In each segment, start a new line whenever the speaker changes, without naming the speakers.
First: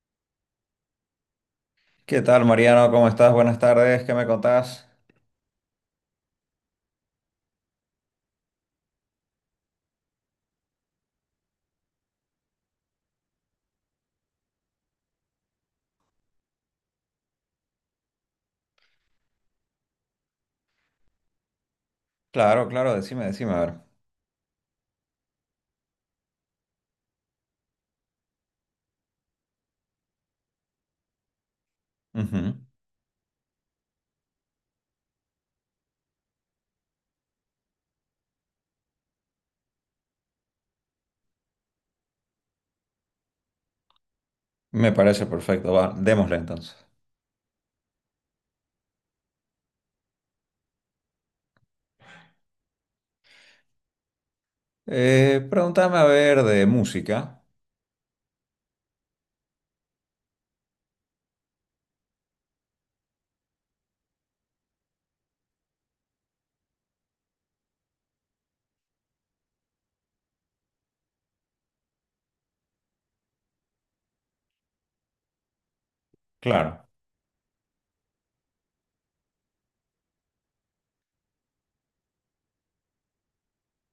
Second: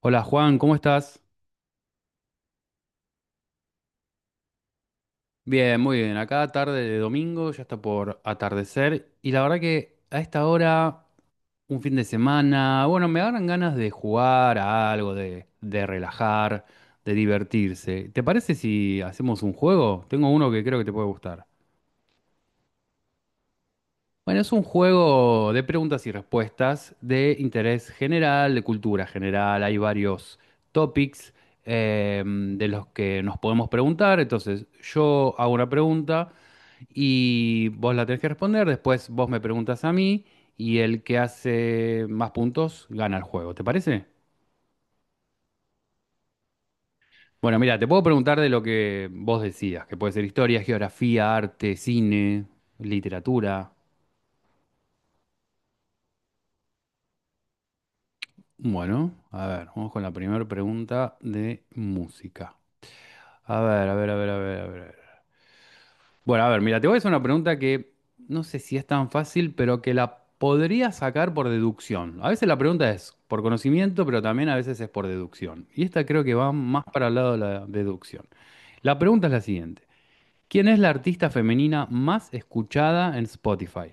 Hola Juan, ¿cómo estás?
¿Qué tal, Mariano? ¿Cómo estás? Buenas tardes. ¿Qué me contás?
Bien, muy bien. Acá tarde de domingo, ya está por atardecer. Y la verdad que a esta hora, un fin de semana, bueno, me dan ganas de jugar a algo, de relajar, de divertirse. ¿Te parece si hacemos un juego? Tengo uno que creo que te puede gustar.
Claro, claro, decime, decime, a ver.
Bueno, es un juego de preguntas y respuestas de interés general, de cultura general. Hay varios topics
Ujú.
de los que nos podemos preguntar. Entonces, yo hago una pregunta y vos la tenés que responder, después vos me preguntas a mí y el que hace más puntos gana el juego, ¿te parece?
Me parece perfecto. Va, démosle entonces.
Bueno, mira, te puedo preguntar de lo que vos decías, que puede ser historia, geografía, arte, cine, literatura.
Pregúntame a ver de música.
Bueno, a ver, vamos con la primera pregunta de música. A ver, a ver, a ver, a ver, a ver. Bueno, a ver, mira, te voy a hacer una pregunta que no sé si es tan fácil, pero que la podría sacar por deducción. A veces la pregunta es por conocimiento, pero también a veces es por deducción. Y esta creo que va más
Claro.
para el lado de la deducción. La pregunta es la siguiente. ¿Quién es la artista femenina más escuchada en Spotify?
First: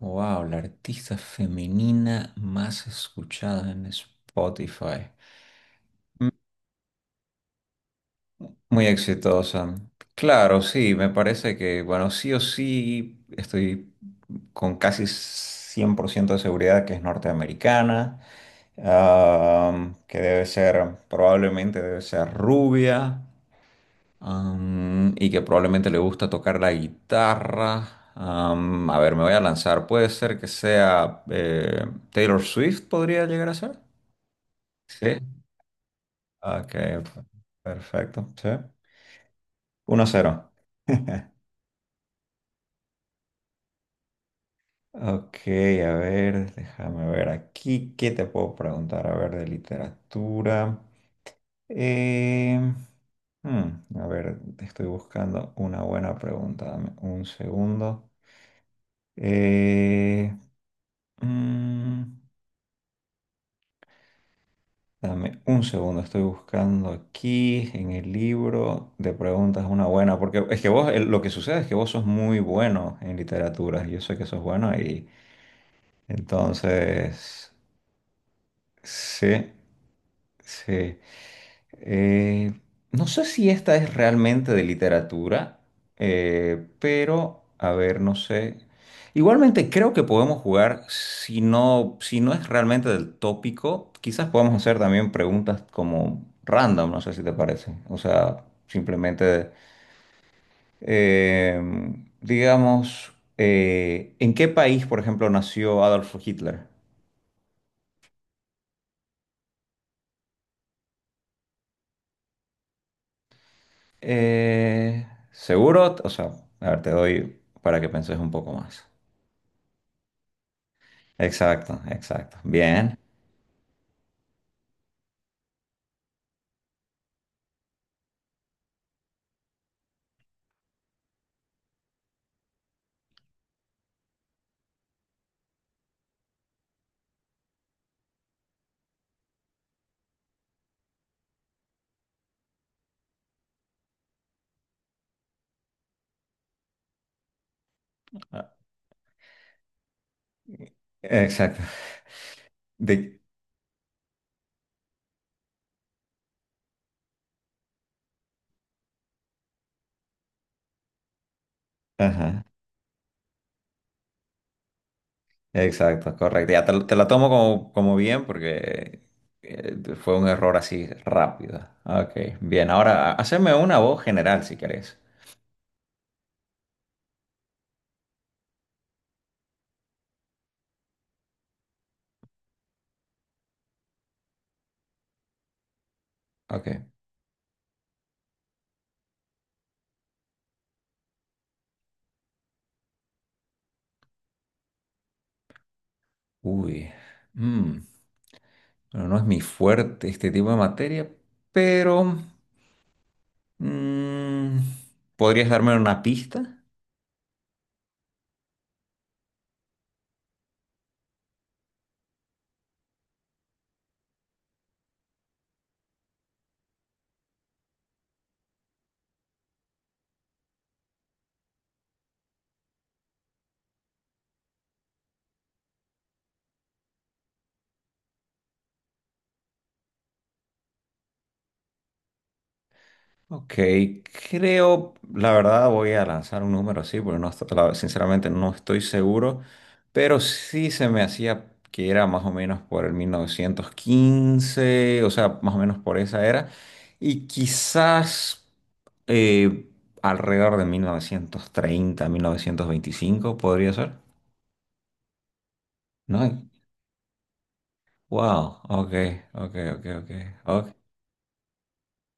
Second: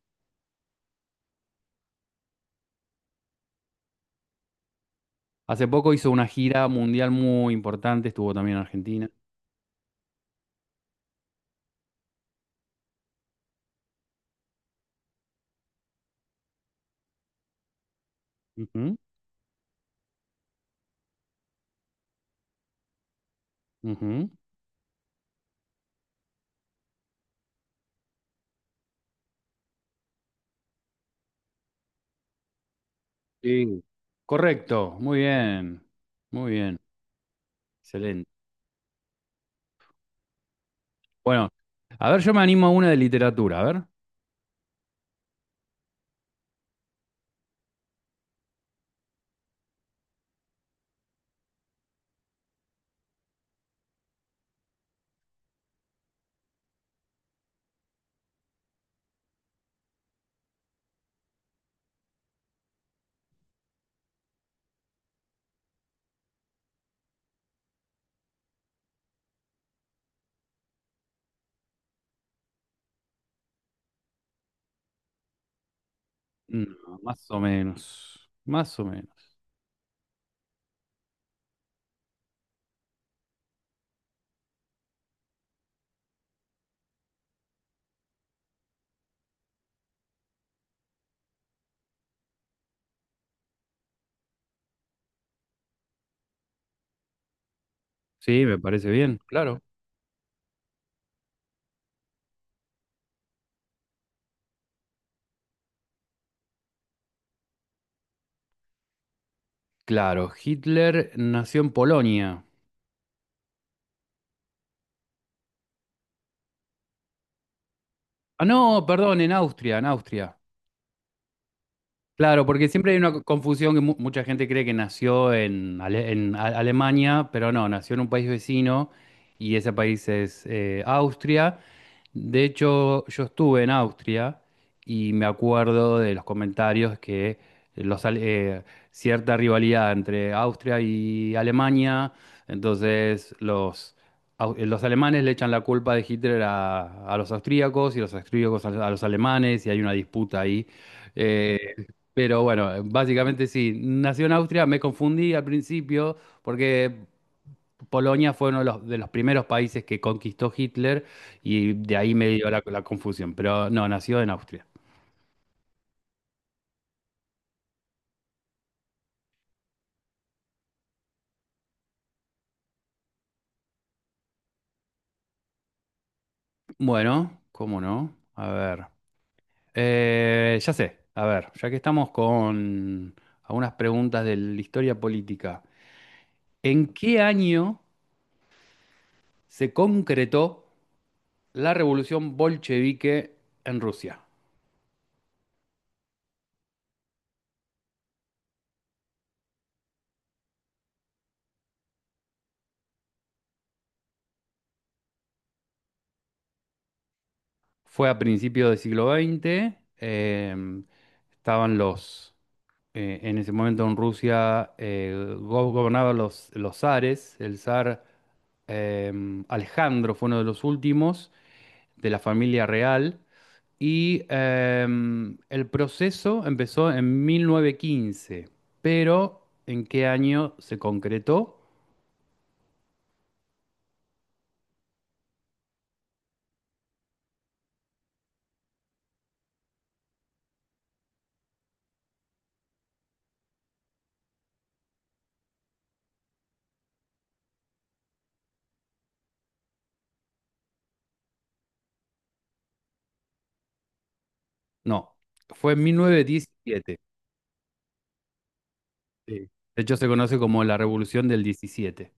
Wow, la artista femenina más escuchada en Spotify.
Hace poco hizo una gira mundial muy importante, estuvo también en
Muy
Argentina.
exitosa. Claro, sí, me parece que, bueno, sí o sí, estoy con casi 100% de seguridad que es norteamericana,
Ujú,
ah, que debe ser, probablemente debe ser rubia,
ujú.
y que probablemente le gusta tocar la guitarra. A ver, me voy a lanzar. Puede ser que sea Taylor Swift, podría llegar a ser.
Sí. Correcto,
Sí.
muy
Ok,
bien, excelente.
perfecto, sí. 1-0.
Bueno, a ver, yo me animo a una de literatura, a ver.
Ok, a ver, déjame ver aquí qué te puedo preguntar, a ver, de literatura. Em, hmm, a ver, te estoy buscando una buena pregunta, dame un segundo. Eh, mm, dame un segundo, estoy buscando aquí en el libro de preguntas una buena, porque es que vos, lo que sucede es que vos sos muy bueno en literatura, yo sé que sos bueno y
No, más o
entonces,
menos, más o menos.
sí. Sí, Eh, no sé si esta es realmente de literatura, pero a ver, no sé. Igualmente creo que podemos jugar, si no, si no es realmente del tópico, quizás podamos hacer también preguntas como random, no sé si te parece. O
Sí,
sea,
me parece bien,
simplemente,
claro.
eh, digamos, ¿en qué país, por ejemplo, nació Adolf Hitler?
Claro, Hitler nació en Polonia.
Eh, seguro, o sea, a ver, te doy para que penses un
Ah,
poco
no,
más.
perdón, en Austria, en Austria.
Exacto, exacto.
Claro, porque siempre
Bien.
hay una confusión que mucha gente cree que nació en, Alemania, pero no, nació en un país vecino y ese país es Austria. De hecho, yo estuve en Austria y me acuerdo de los comentarios que los, ale- eh, cierta rivalidad entre Austria y Alemania, entonces los alemanes le echan la culpa de Hitler a los austríacos y los
Ah,
austríacos a los alemanes y hay una disputa ahí.
exacto.
Eh, pero bueno,
De-
básicamente sí, nació en Austria, me confundí al principio porque Polonia fue uno de los primeros países que conquistó Hitler y de ahí me
ajá,
dio la, la confusión, pero no, nació en Austria.
exacto, correcto. Te la tomo como bien porque fue un error así rápido. Ok, bien. Ahora, haceme una voz general si querés.
Bueno, ¿cómo no? A ver, ya sé, a ver, ya que estamos con algunas preguntas de la historia política, ¿en
Ok.
qué año se concretó la revolución bolchevique en Rusia?
Uy. mm, bueno, no es mi fuerte este tipo de materia, pero. Mm, ¿podrías darme una pista?
Fue a principios del siglo XX. Estaban los, en ese momento en Rusia gobernaban los zares. El zar Alejandro fue uno de los últimos de la familia real. Y el proceso empezó en 1915. ¿Pero en qué año se concretó?
Ok, creo, la verdad voy a lanzar un número así, porque no, sinceramente no estoy seguro, pero sí se me hacía que era más o menos por el 1915, o sea, más o menos por esa era, y quizás eh, alrededor de mil novecientos treinta, 1925, podría ser,
No, fue en
¿no?
1917.
Wow, ok,
Sí.
ok,
De
ok,
hecho, se
ok,
conoce como
ok.
la Revolución del 17.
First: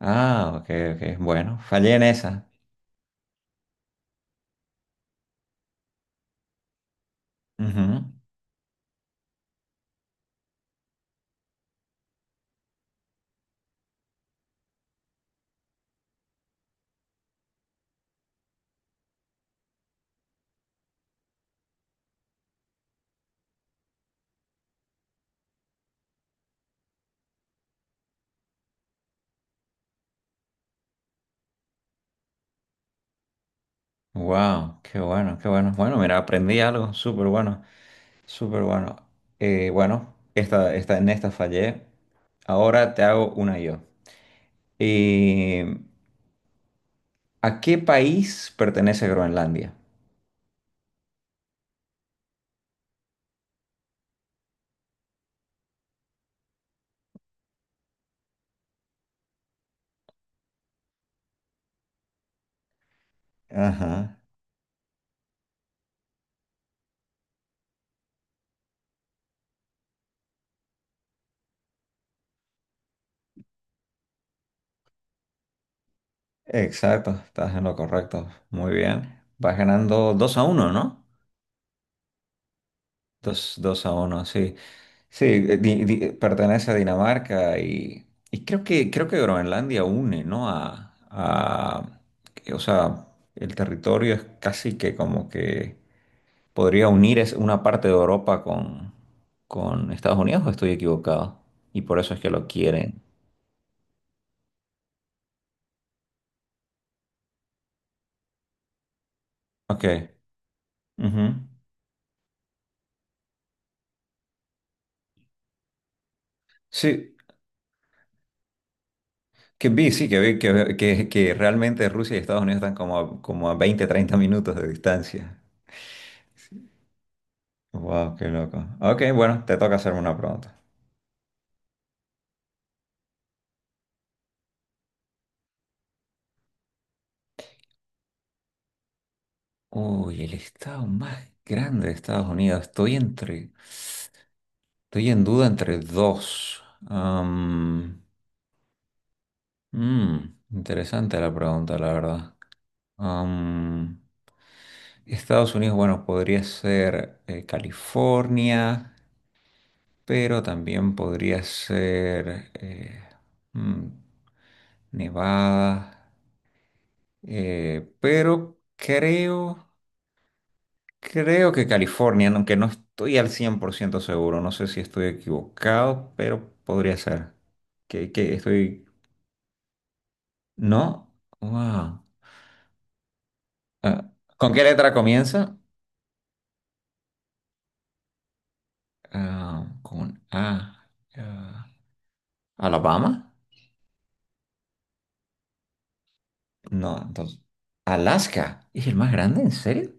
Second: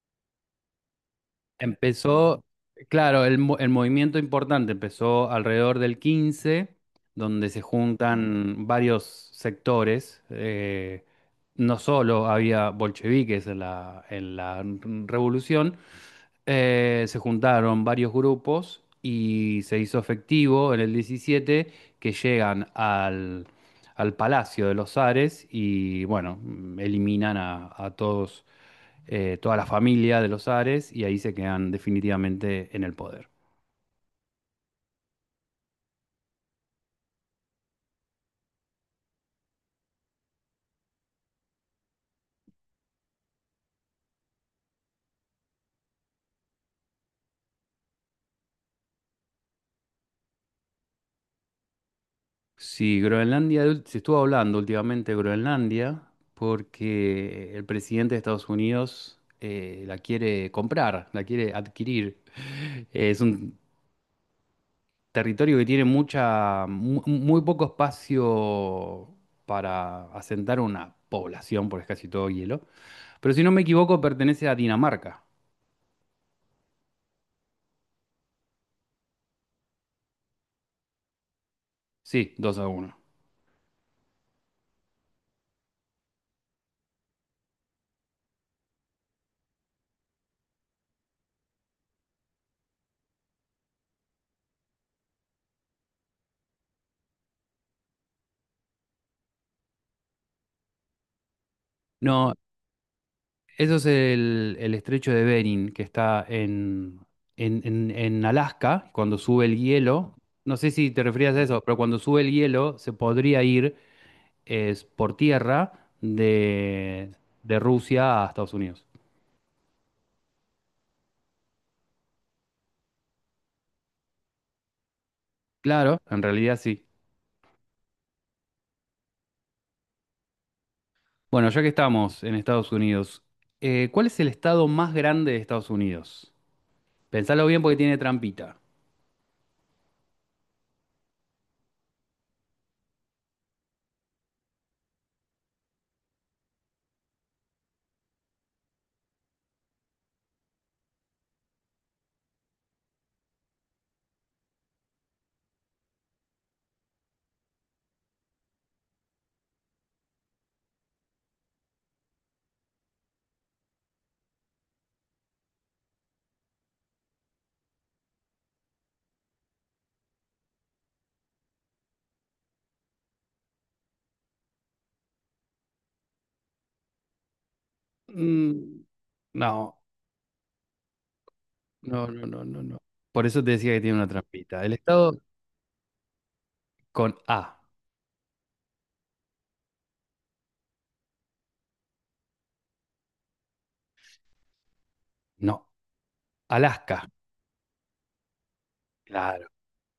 Ah, ok, ok, bueno, fallé en
Empezó,
esa.
claro, el movimiento importante empezó alrededor del 15 donde se
Ujú.
juntan varios sectores. No solo había bolcheviques en la revolución, se juntaron varios grupos y se hizo efectivo en el 17 que llegan al Palacio de los Ares y bueno, mm, eliminan a todos, toda la familia de los Ares y ahí se quedan definitivamente en el poder.
Wow, qué bueno, qué bueno. Bueno, mira, aprendí algo súper bueno, súper bueno. Bueno, en esta fallé. Ahora te hago una yo. Eh, ¿a qué país pertenece Groenlandia?
Sí, Groenlandia, se estuvo hablando últimamente de Groenlandia porque el presidente de Estados Unidos la quiere comprar, la quiere adquirir. Es un
Ajá,
territorio que tiene mucha, muy poco espacio para asentar una población, porque es casi todo hielo. Pero si no me equivoco, pertenece a Dinamarca.
exacto, estás en lo correcto. Muy bien. Vas ganando 2-1, ¿no?
Sí, 2-1.
Dos a uno, sí. Sí, pertenece a Dinamarca y creo que Groenlandia une, ¿no? Que, o sea, el territorio es casi que como que podría unir es una parte de Europa con Estados Unidos, ¿o estoy equivocado? Y por eso es que
No,
lo quieren.
eso es el estrecho de Bering, que está en, en Alaska, cuando sube el
Ok.
hielo. No sé si te
Ujú.
referías a eso, pero cuando sube el hielo se podría ir es, por tierra
Sí,
de Rusia a Estados Unidos.
sí, que vi que realmente Rusia y Estados Unidos están como a 20 30 minutos de distancia.
Claro, en realidad sí.
Wow, qué loco. Ok, bueno, te toca hacerme una pregunta.
Bueno, ya que estamos en Estados Unidos, ¿cuál es el estado más grande de Estados Unidos? Pensalo bien porque tiene trampita.
Uy, el estado más grande de Estados Unidos. Estoy en duda entre dos. Am, interesante la pregunta, la verdad. Am, Estados Unidos, bueno, podría ser California, pero también podría ser mm, Nevada. Pero creo. Creo que California, aunque no estoy al 100% seguro, no sé si estoy equivocado, pero podría ser. Que
Mm,
estoy.
no.
¿No? Wow.
No, no, no, no, no. Por eso te decía que tiene una
Ah, ¿con qué
trampita. El
letra
estado
comienza?
con A.
Ah, con A. Ah, ¿Alabama?
No, Alaska.
No, entonces. ¿Alaska? ¿Es el más grande?
Claro,
¿En serio?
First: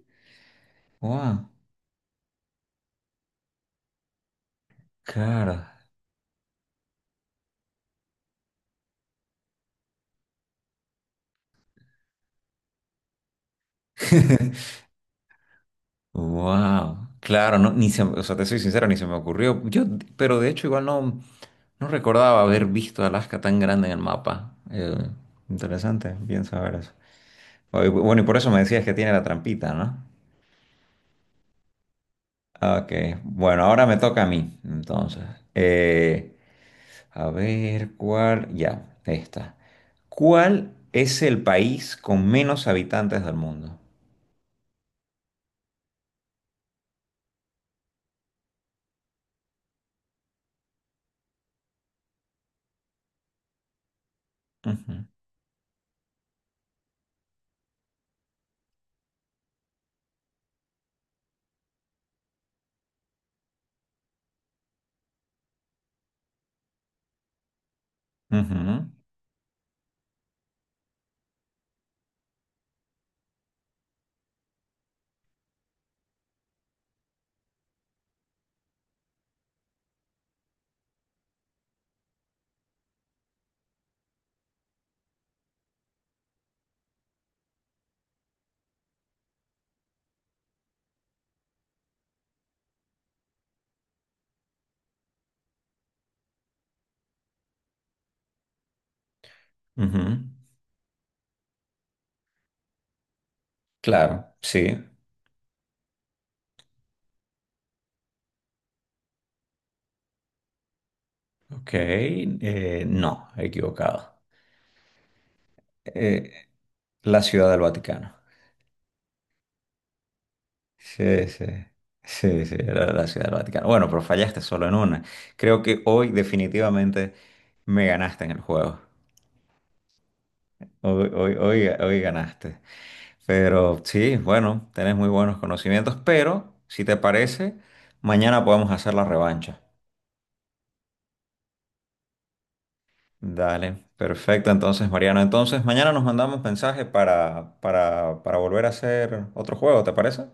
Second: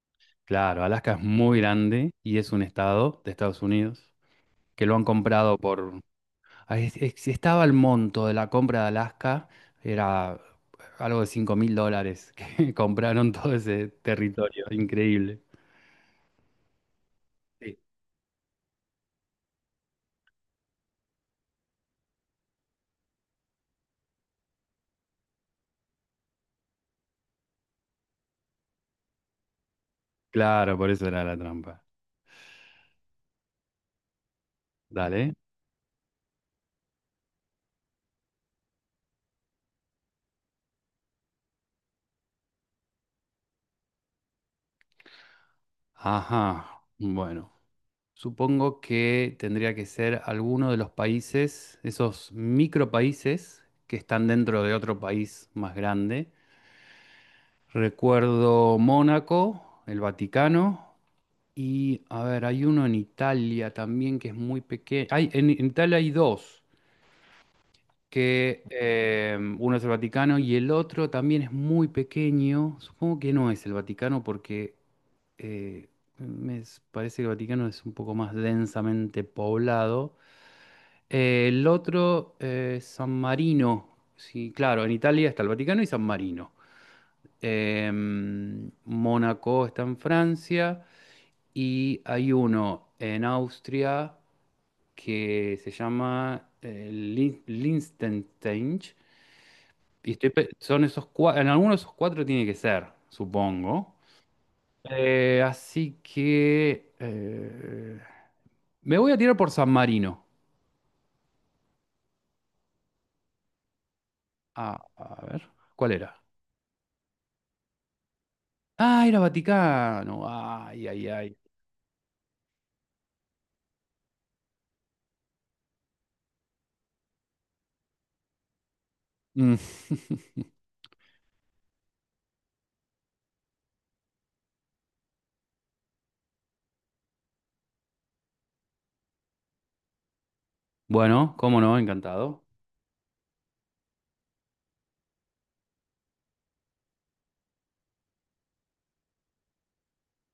claro. Alaska es
Wow.
muy grande y es un estado de Estados Unidos que lo han
Claro.
comprado por... Ahí estaba el monto de la compra de Alaska, era algo de $5.000 que compraron todo ese territorio. Increíble.
Wow. Claro, no,
Sí.
ni o sea, te soy sincero, ni se me ocurrió. Yo, pero de hecho, igual no. No recordaba haber visto Alaska tan grande en el mapa. Interesante, bien saber eso. Oh, y bueno, y por eso me decías que tiene la trampita, ¿no?
Claro, por eso era la trampa.
Ah, ok, bueno, ahora me toca a mí, entonces.
Dale.
Eh, a ver cuál. Ya, esta. ¿Cuál es el país con menos habitantes del mundo?
Ajá. Bueno. Supongo que tendría que ser alguno de los países, esos micropaíses que están dentro de otro
Ujú,
país más grande. Recuerdo Mónaco, el Vaticano y, a ver, hay uno en Italia también que es muy pequeño. Hay, en Italia hay dos, que
ujú,
uno es el Vaticano y el otro también es muy pequeño. Supongo que no es el Vaticano porque eh, parece que el Vaticano es un poco más densamente poblado. El otro, San Marino. Sí, claro, en Italia está el Vaticano y San Marino. Mónaco está en Francia y hay uno en Austria que se llama Liechtenstein.
ujú.
Y estoy son esos cuatro, en alguno de esos cuatro tiene que ser, supongo.
Claro, sí.
Así que me voy a tirar por San Marino.
Ok, no, equivocado.
Ah, a ver, ¿cuál era?
Eh, la Ciudad del Vaticano.
Ah, era Vaticano. Ay, ay,
Sí,
ay.
sí, sí, sí, era la Ciudad del Vaticano. Bueno, pero fallaste solo en una. Creo que hoy definitivamente me ganaste en el juego.
Mm.
Hoy, hoy, hoy, hoy ganaste. Pero sí, bueno, tenés muy buenos conocimientos, pero si te parece, mañana podemos hacer la revancha.
Bueno, cómo no, encantado.
Dale, perfecto entonces, Mariano. Entonces, mañana nos mandamos mensaje para volver a hacer otro juego, ¿te parece?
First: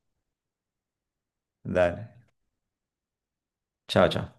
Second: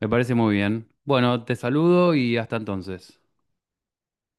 Me parece muy bien. Bueno, te saludo
Dale.
y hasta entonces.
Chao, chao.